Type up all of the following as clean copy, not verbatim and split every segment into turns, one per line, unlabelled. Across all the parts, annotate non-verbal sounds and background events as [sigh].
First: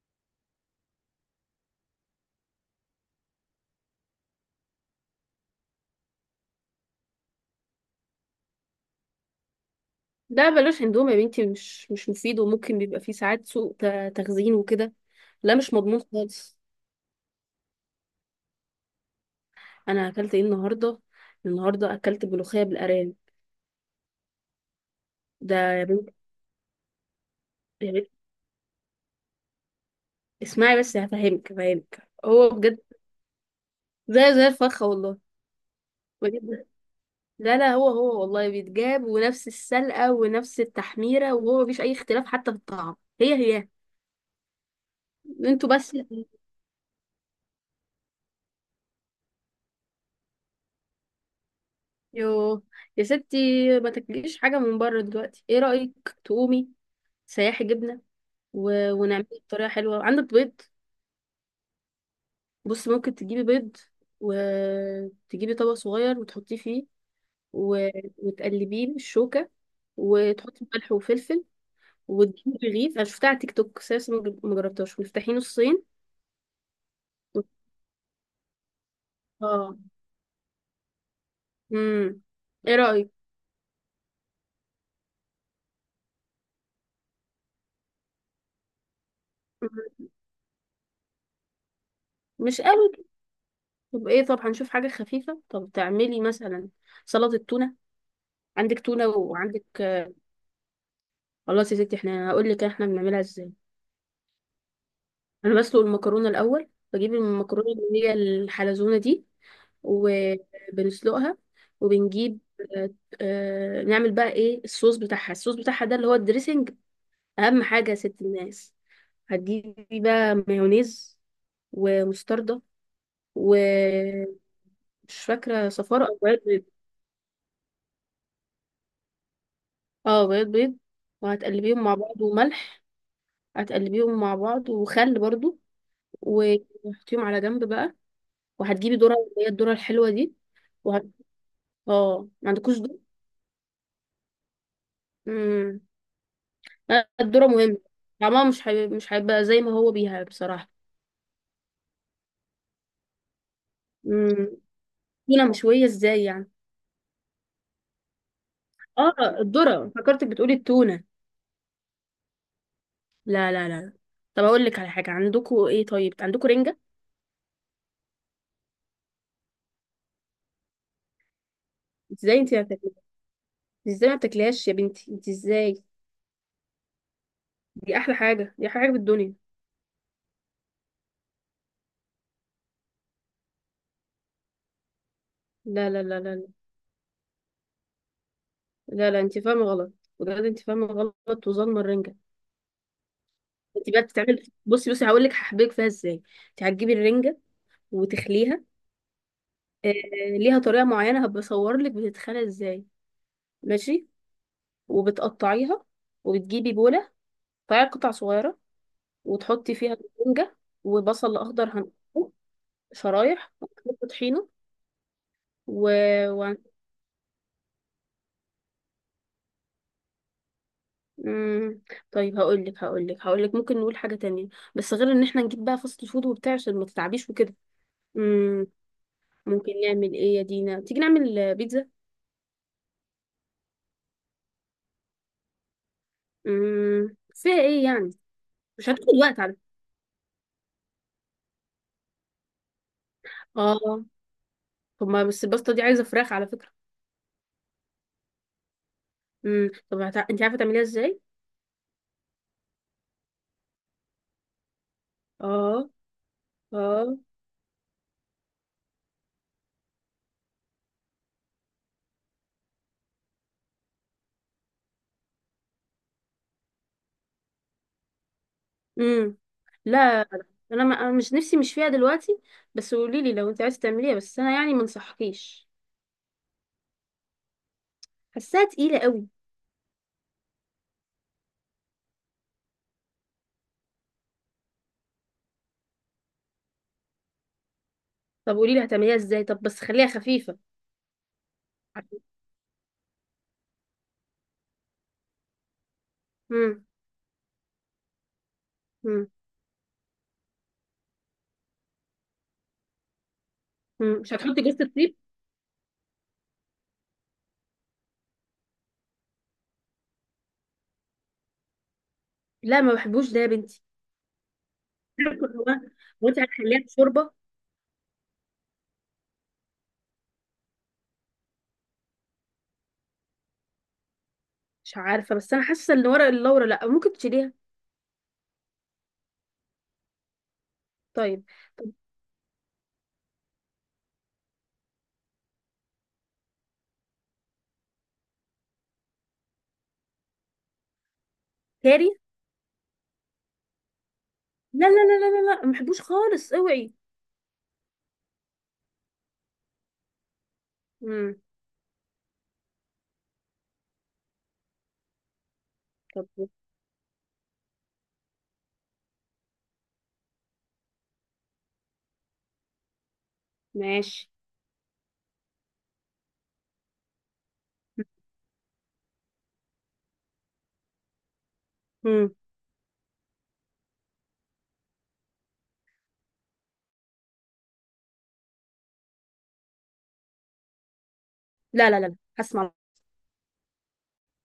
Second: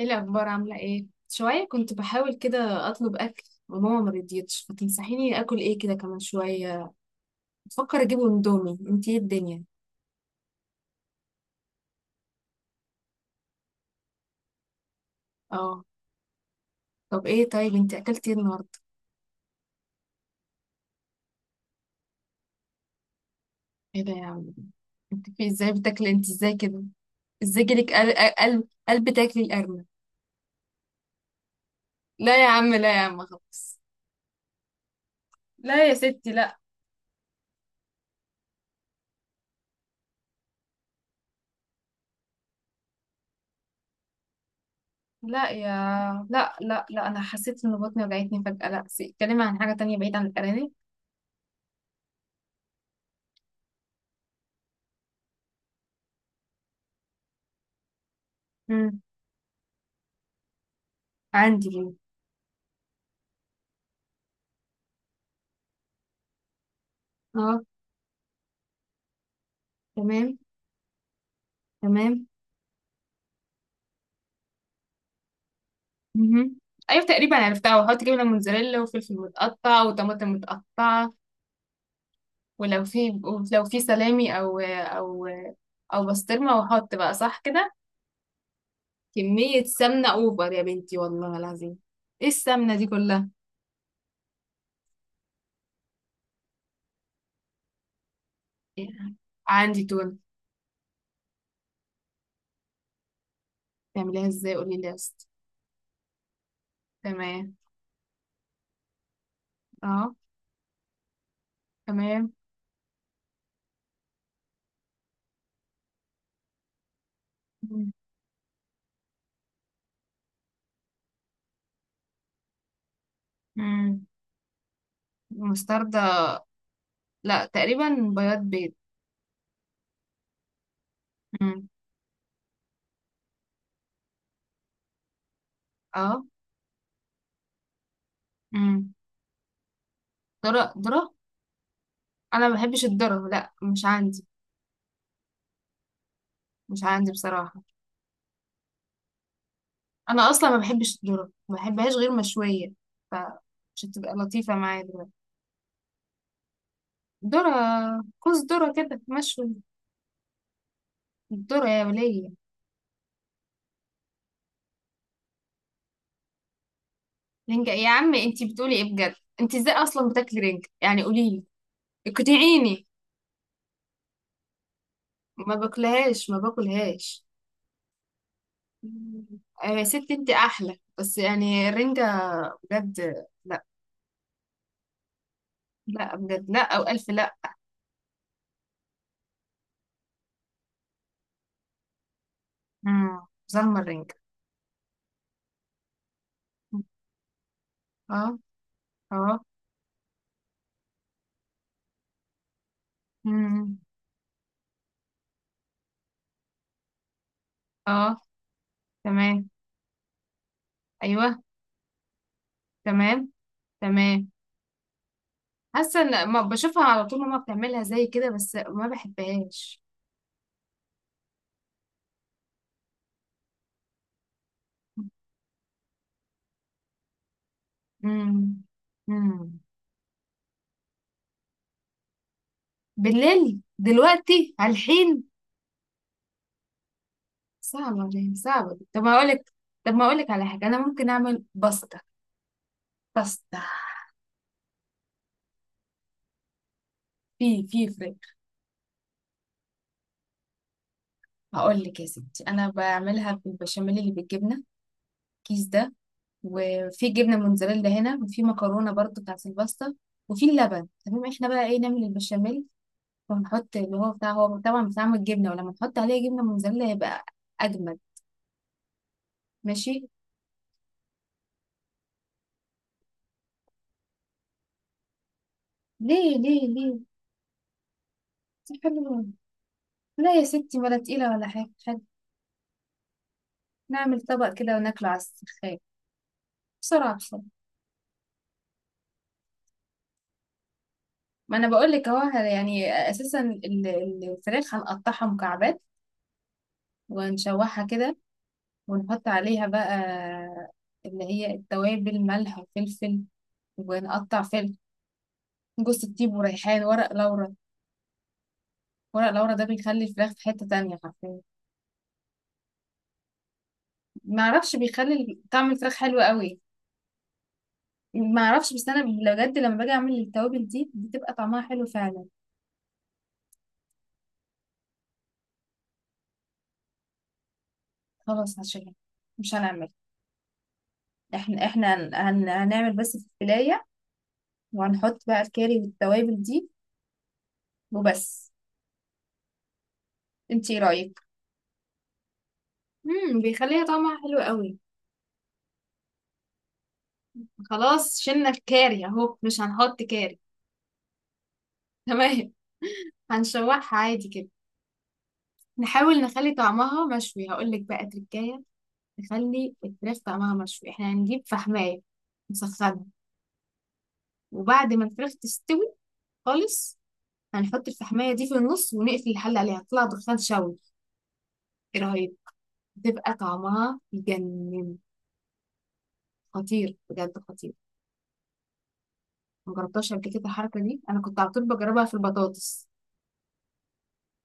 ايه الاخبار؟ عامله ايه؟ شويه كنت بحاول كده اطلب اكل وماما ما رضيتش، فتنصحيني اكل ايه كده كمان؟ شويه بفكر اجيب اندومي، انت ايه الدنيا؟
لا، بلاش اندومي يا بنتي. مش مفيد وممكن بيبقى فيه ساعات سوء تخزين وكده. لا مش
اه.
مضمون خالص.
طب ايه، طيب انت اكلتي ايه النهارده؟
انا اكلت ايه النهارده؟ النهارده اكلت ملوخيه بالارانب.
ايه ده يا عم؟ انت في
ده
ازاي
يا بنت،
بتاكلي انت ازاي كده؟ ازاي جالك
يا بنت
قلب قلب تاكلي القرمه؟
اسمعي بس. هفهمك هفهمك
لا يا
هو
عم،
بجد
لا يا عم، خلاص.
زي الفخه والله.
لا يا ستي لا.
بجد. لا لا، هو والله بيتجاب ونفس السلقه ونفس التحميره، وهو مفيش اي اختلاف حتى في الطعم. هي.
لا يا.
انتوا بس.
لا لا لا، انا حسيت ان بطني وجعتني فجاه، لا اتكلمي عن حاجه تانية بعيد عن الارانب.
يو، يا ستي ما تاكليش حاجه من بره دلوقتي. ايه رايك تقومي سياحي جبنه؟
امم.
ونعمله بطريقة حلوة. عندك بيض؟
عندي هنا.
بص، ممكن تجيبي بيض وتجيبي طبق صغير وتحطيه فيه،
اه.
و... وتقلبيه بالشوكة،
تمام.
وتحطي ملح وفلفل،
تمام.
وتجيبي رغيف. انا شفتها على تيك توك بس لسه ما جربتهاش. وتفتحيه نصين
مهم. ايوه تقريبا
وت-
عرفتها، وحط جبنه موتزاريلا وفلفل
اه
متقطع وطماطم متقطعه.
امم ايه
ولو
رأيك؟
في، لو في سلامي او، او او بسطرمه، وحط بقى صح كده. كميه
مم.
سمنه اوفر يا بنتي والله العظيم. ايه
مش
السمنه دي
قوي كده.
كلها؟
طب ايه؟ طب هنشوف حاجة خفيفة. طب تعملي مثلا سلطة تونة. عندك تونة
يعني
وعندك...
عندي تونه.
خلاص يا ستي، احنا هقول لك احنا بنعملها ازاي.
تعمليها ازاي؟ قولي لي يا اسطى.
انا بسلق المكرونه الاول. بجيب
تمام.
المكرونه اللي هي الحلزونه دي
اه.
وبنسلقها،
تمام.
وبنجيب. آه، نعمل بقى ايه الصوص بتاعها؟ الصوص بتاعها ده اللي هو الدريسنج. اهم حاجه
مم.
يا ست الناس، هتجيبي بقى مايونيز ومستردة
مم.
ومش فاكره صفار او
مستردة؟
بياض بيض.
لا تقريبا بياض بيض.
اه، بياض بيض.
مم.
وهتقلبيهم مع بعض وملح. هتقلبيهم مع بعض وخل برضو.
اه.
وتحطيهم على جنب بقى.
مم.
وهتجيبي ذره، اللي هي الذره الحلوه دي.
ذرة ذرة.
اه،
انا
ما
ما
عندكوش
بحبش
ذوق.
الذرة، لا مش عندي.
امم
مش
لا،
عندي
الذرة
بصراحة.
مهمة. طعمها مش هيبقى زي ما هو بيها
انا اصلا ما
بصراحة.
بحبش الذره، ما بحبهاش غير مشويه، فمش هتبقى
امم
لطيفه معايا دلوقتي.
تونة مشوية ازاي يعني؟
ذره؟ كوز ذره كده
اه،
مشوي.
الذرة. فكرتك بتقولي التونة.
الذره يا وليه.
لا لا لا. طب اقول لك على حاجة، عندكوا ايه؟ طيب عندكوا رنجة؟
رنجة يا عم؟ انتي بتقولي ايه بجد؟ انتي ازاي اصلا بتاكلي رنجة؟ يعني قوليلي،
ازاي انت ما
اقنعيني.
بتاكليها؟ ازاي ما بتاكليهاش يا بنتي؟ انت
ما
ازاي؟
باكلهاش ما باكلهاش.
دي احلى حاجة، دي احلى حاجة في الدنيا.
آه يا ستي انتي احلى، بس يعني الرنجة، بجد لا.
لا لا
لا
لا لا لا.
بجد، لا او الف لا.
لا, لا انت فاهمة غلط. بجد انت فاهمة غلط وظالمة الرنجة.
امم. ظلمه
انت بقى
الرنجة؟
بتتعمل. بصي بصي، هقول لك هحبك فيها ازاي. انت هتجيبي الرنجة
اه.
وتخليها،
اه.
آه، ليها طريقة معينة هبصور لك بتتخلى ازاي.
امم.
ماشي. وبتقطعيها. وبتجيبي بولة. تقطعي قطع
اه.
صغيرة،
تمام.
وتحطي فيها الرنجة. وبصل
ايوه.
أخضر هنقطعه
تمام.
شرايح، وهنحط
تمام.
طحينة. و...
حاسه ان ما
و...
بشوفها على طول، ماما بتعملها زي كده بس ما بحبهاش.
مم... طيب، هقول لك ممكن نقول حاجة تانية، بس غير ان احنا نجيب بقى فاست فود وبتاع عشان ما تتعبيش وكده.
امم.
مم...
امم.
ممكن نعمل ايه يا دينا؟ تيجي نعمل بيتزا؟
بالليل دلوقتي على الحين؟
فيها ايه
صعبه
يعني؟
دي، صعبه دي.
مش
طب
هتاخد
هقول
وقت
لك،
على فكرة.
طب ما اقول لك على حاجه، انا ممكن اعمل باستا. باستا.
اه. طب ما بس الباستا دي عايزة فراخ على فكرة.
في فرق.
طب انت عارفه تعمليها ازاي؟
هقول لك يا ستي، انا بعملها بالبشاميل اللي بالجبنه، كيس
اه
ده. وفي
اه
جبنه موتزاريلا هنا، وفي مكرونه برضو بتاعت الباستا، وفي اللبن. تمام احنا بقى ايه، نعمل البشاميل وهنحط اللي هو بتاع، هو طبعا بتعمل جبنة، ولما نحط عليه جبنة موزاريلا هيبقى أجمد.
امم لا،
ماشي.
انا ما... أنا مش نفسي، مش فيها دلوقتي. بس قولي لي لو انت عايزه تعمليها، بس انا يعني ما انصحكيش.
ليه ليه ليه؟
حاساها
دي
تقيله
حلوة.
قوي.
لا يا ستي، ولا تقيلة ولا حاجة حاجة. نعمل طبق كده وناكله على السخان، بسرعة بسرعة.
طب قولي لي هتعمليها ازاي. طب بس خليها خفيفه.
ما أنا بقول لك أهو، يعني أساسا الفراخ هنقطعها مكعبات،
امم
ونشوحها كده، ونحط
امم
عليها بقى اللي هي التوابل، ملح وفلفل،
مش
ونقطع
هتحطي
فلفل.
جوز الطيب؟
جوز الطيب وريحان، ورق لورا. ورق لورا ده بيخلي الفراخ في حتة تانية حرفيا.
لا ما بحبوش ده يا بنتي.
ما اعرفش،
[laughs]
بيخلي
عارفة. هو
طعم الفراخ حلو
هو انت
قوي.
هتخليها شوربه.
ما اعرفش بس انا بجد، لما باجي اعمل التوابل دي بتبقى طعمها حلو فعلا.
مش عارفه، بس انا حاسه ان ورق اللورا لا، ممكن تشيليها.
خلاص هشيلها، مش هنعمل.
طيب.
احنا
طب.
احنا هنعمل بس الفلايه، وهنحط بقى الكاري والتوابل دي وبس. انتي ايه رايك؟
كاري؟
امم. بيخليها طعمها حلو قوي.
لا لا لا لا لا لا، ما بحبوش خالص، اوعي.
خلاص شلنا الكاري اهو، مش هنحط كاري.
امم
[laughs] تمام. هنشوحها عادي كده، نحاول
طب.
نخلي طعمها مشوي. هقول لك بقى تركايه، نخلي الفراخ طعمها مشوي. احنا هنجيب فحماية، نسخنها،
ماشي.
وبعد ما الفراخ تستوي خالص هنحط الفحماية دي في النص، ونقفل الحل عليها، تطلع دخان شوي. ايه
مم.
رهيب، بتبقى طعمها يجنن، خطير بجد خطير. مجربتهاش قبل كده الحركة دي، انا كنت على طول
لا لا
بجربها
لا
في
لا. هسمع.
البطاطس.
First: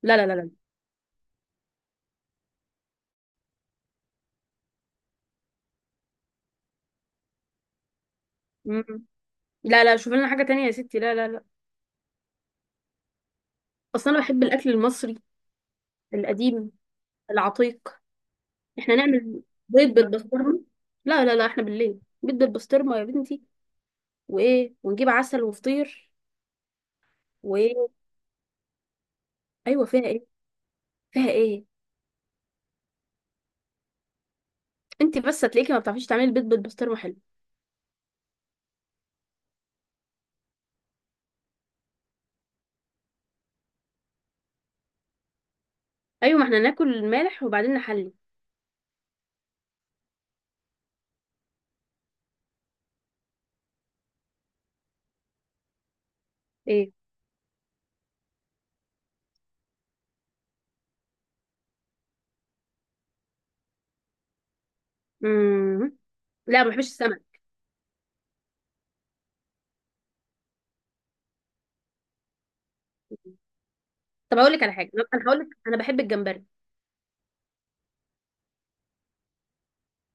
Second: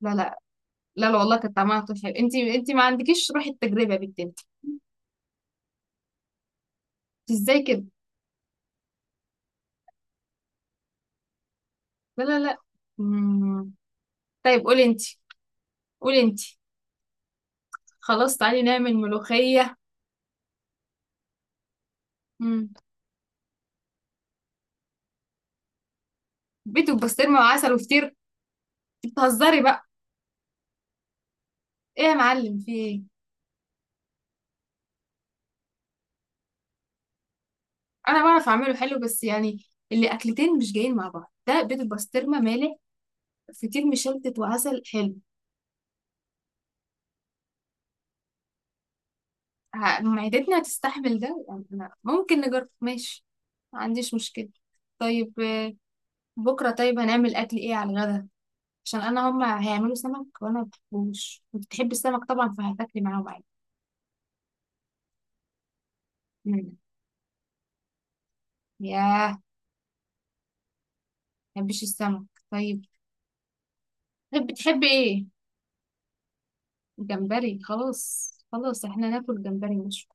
لا
لا لا لا
لا.
لا.
لا لا والله، كانت طعمها على طول حلو. انت ما عندكيش روح التجربة يا بنت انت، ازاي كده؟
مم. لا لا، شوف لنا حاجة تانية يا ستي. لا لا لا.
لا لا لا. مم.
أصلا أنا بحب
طيب
الأكل
قولي انت،
المصري
قولي انت.
القديم العتيق.
خلاص تعالي نعمل
إحنا نعمل
ملوخية.
بيض بالبسطرمة. لا لا لا، إحنا بالليل بيض
مم.
بالبسطرمة يا بنتي. وإيه، ونجيب عسل وفطير.
بيت وبسطرمه وعسل
وإيه؟
وفطير؟ انت بتهزري بقى؟
أيوة، فيها إيه؟ فيها إيه؟
ايه يا معلم، في ايه؟
أنت بس هتلاقيكي ما بتعرفيش تعملي بيض بالبسطرمة حلو.
انا بعرف اعمله حلو بس يعني، اللي اكلتين مش جايين مع بعض، ده بيت البسطرمه مالح، فطير مشلتت وعسل حلو.
أيوة، ما إحنا ناكل مالح وبعدين نحلي.
معدتنا هتستحمل ده يعني؟ أنا ممكن نجرب، ماشي، ما عنديش مشكله. طيب بكره
إيه؟
طيب هنعمل اكل ايه على الغدا؟ عشان انا هما هيعملوا سمك، وانا ما بحبوش. بتحب السمك طبعا، فهتاكلي معاهم عادي.
مم. لا، ما
مم.
بحبش السمك.
ياه، ما بحبش السمك. طيب
طب
بتحب
أقول لك على
بتحب
حاجة، أنا
ايه؟
هقول لك أنا بحب الجمبري.
جمبري، خلاص خلاص احنا ناكل جمبري، مش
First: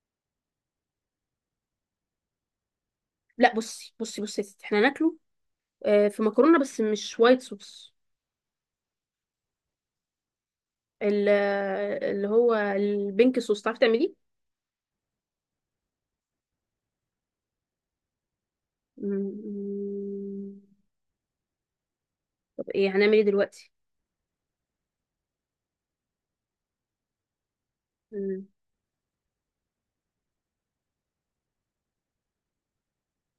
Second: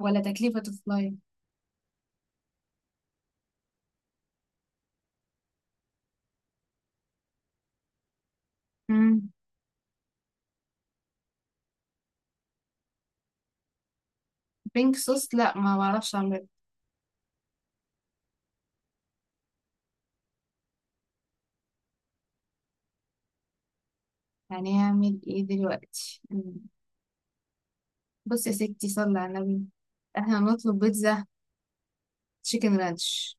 ولا تكلفة فلاي.
لا، بصي بصي بصي يا ستي إحنا ناكله في مكرونه، بس مش وايت صوص.
مم.
ال- اللي هو البينك صوص، تعرفي تعمليه؟
بينك صوص؟ لا ما بعرفش اعمل.
مم. طب ايه، هنعمل ايه دلوقتي؟
يعني هعمل ايه دلوقتي؟ مم. بص
مم.
يا ستي، صلي على النبي، احنا نطلب بيتزا تشيكن رانش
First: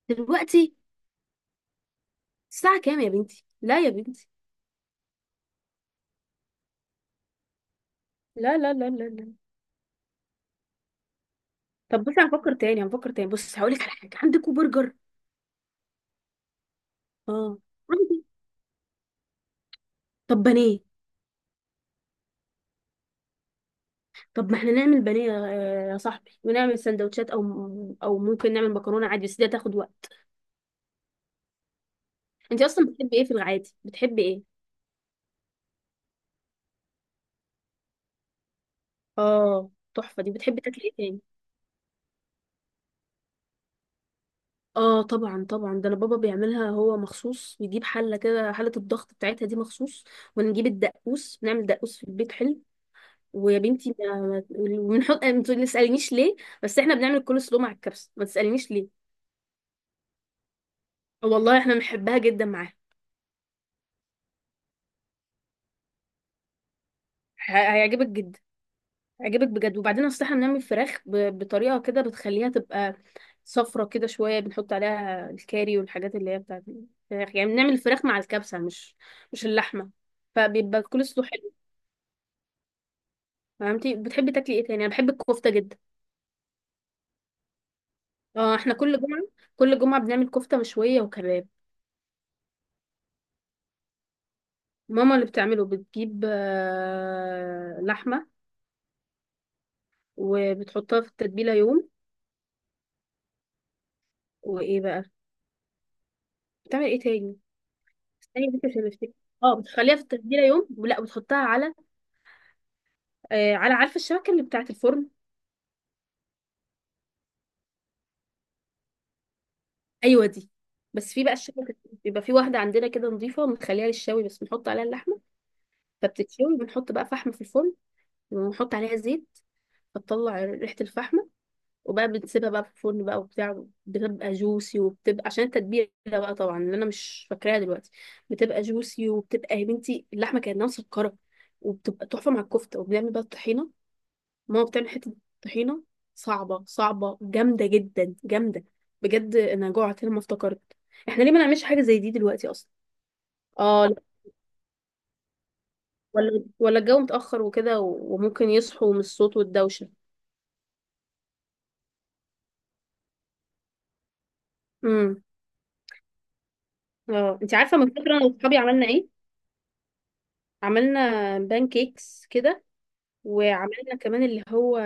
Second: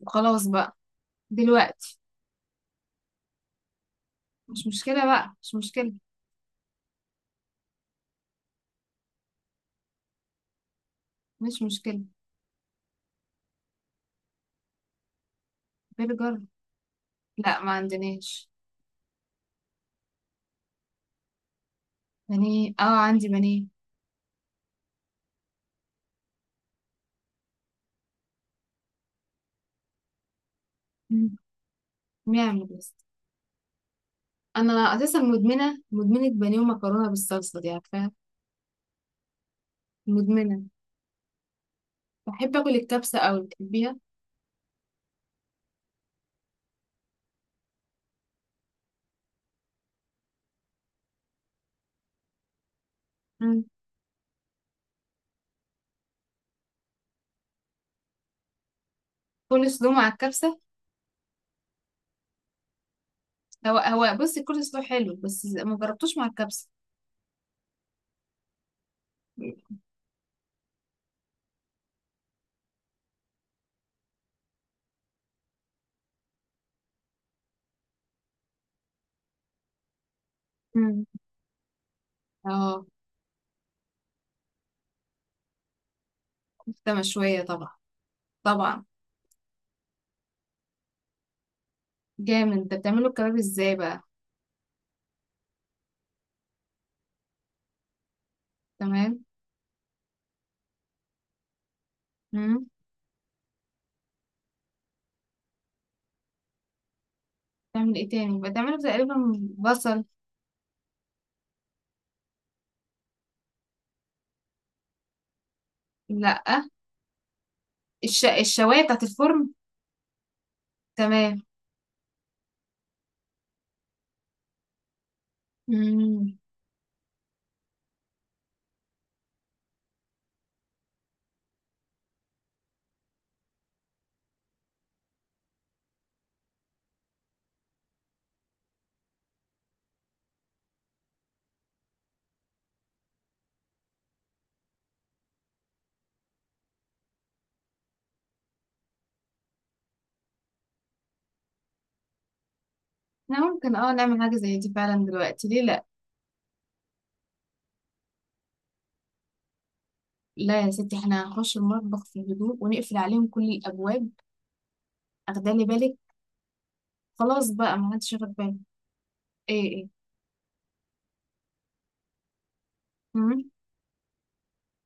وخلاص
دلوقتي؟
بقى. دلوقتي.
الساعه كام يا بنتي؟ لا يا بنتي.
مش مشكلة بقى، مش مشكلة.
لا لا لا لا لا.
مش مشكلة.
طب بصي، هنفكر تاني هنفكر تاني. بص هقول لك على حاجه، عندكوا برجر؟
برجر؟
اه
لا ما
عندي.
عندناش.
طب بانيه؟
بانيه؟ اه عندي بانيه.
طب ما احنا نعمل بانيه يا صاحبي ونعمل سندوتشات، او ممكن نعمل مكرونه عادي، بس دي هتاخد وقت.
مم.
انت
نعمل
اصلا
بس،
بتحبي ايه في العادي؟ بتحبي ايه؟
انا اساسا مدمنة مدمنة بانيه ومكرونة بالصلصة، دي عارفاها.
اه، تحفه دي. بتحبي
مدمنة.
تاكلي ايه تاني؟
بحب اكل الكبسه قوي، بتحبيها.
اه طبعا طبعا، ده انا بابا بيعملها هو مخصوص. بيجيب حله كده، حله الضغط بتاعتها دي مخصوص. ونجيب الدقوس، نعمل دقوس في البيت حلو. ويا
مم.
بنتي وبنحط، ما تسالنيش ليه، بس احنا بنعمل الكول سلو مع الكبسه. ما تسالنيش ليه،
كل سلو مع الكبسه؟
والله احنا بنحبها جدا معاها.
هو هو، بصي كل سلو حلو، بس ما جربتوش مع الكبسه.
هيعجبك جدا. هيعجبك بجد. وبعدين اصل احنا بنعمل فراخ بطريقه كده، بتخليها تبقى صفرة كده شويه. بنحط عليها الكاري والحاجات اللي هي بتاعت الفراخ يعني. بنعمل الفراخ مع الكبسه، مش اللحمه. فبيبقى
مم.
الكول سلو حلو.
اه.
فهمتي؟ بتحبي تاكلي ايه تاني؟ انا بحب الكفته جدا.
كفته مشويه طبعا.
اه، احنا
طبعا.
كل جمعه، كل جمعه بنعمل كفته مشويه وكباب.
جامد، انت بتعمله الكباب ازاي بقى؟
ماما اللي بتعمله بتجيب لحمه،
تمام.
وبتحطها في التتبيله يوم.
مم.
وايه بقى؟ بتعمل ايه تاني؟
بتعمل ايه تاني،
استني بس
بتعمله
عشان افتكر.
تقريبا.
اه، بتخليها في
بصل.
التتبيله يوم، ولا بتحطها على... على، عارفه الشبكه اللي بتاعه الفرن؟
لا. الشوايه بتاعت الفرن.
ايوه دي. بس في بقى
تمام.
الشبكه، بيبقى في واحده عندنا كده نظيفه بنخليها للشوي بس، بنحط عليها اللحمه
مم.
فبتتشوي. بنحط بقى فحم في الفرن، ونحط عليها زيت، فتطلع ريحه الفحم. وبقى بتسيبها بقى في الفرن بقى وبتاع، بتبقى جوسي وبتبقى عشان التتبيله بقى، طبعا، اللي انا مش فاكراها دلوقتي. بتبقى جوسي وبتبقى يا بنتي اللحمه كانها مسكره. وبتبقى تحفه مع الكفته. وبنعمل بقى الطحينه. ماما بتعمل حته طحينه صعبه، صعبه، جامده جدا، جامده. بجد انا جوعت لما افتكرت. احنا ليه ما نعملش حاجه زي دي دلوقتي اصلا؟
احنا ممكن،
اه لا،
نعمل حاجه زي دي فعلا دلوقتي، ليه لا.
ولا الجو متاخر وكده، وممكن يصحوا من الصوت والدوشه.
لا يا ستي، احنا هنخش المطبخ في هدوء، ونقفل عليهم كل الابواب.
امم
اخدالي بالك.
اه،
خلاص
انت عارفه
بقى،
من
ما حدش
فتره انا
ياخد باله.
واصحابي عملنا ايه؟
ايه ايه؟
عملنا بان كيكس كده.
مم.
وعملنا كمان اللي هو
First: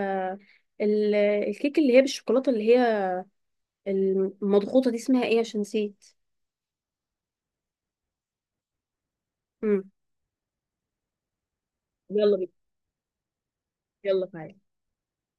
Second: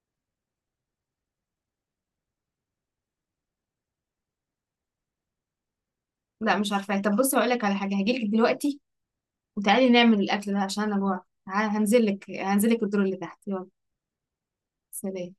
الكيك اللي هي بالشوكولاته، اللي هي المضغوطه دي، اسمها ايه عشان نسيت.
لا مش عارفة. طب بصي هقول لك على حاجة، هجيلك دلوقتي وتعالي
امم
نعمل الأكل ده، عشان أنا جوعت. هنزلك
يلا بينا.
هنزلك الدور اللي تحت، يلا.
يلا تعالى.
سلام.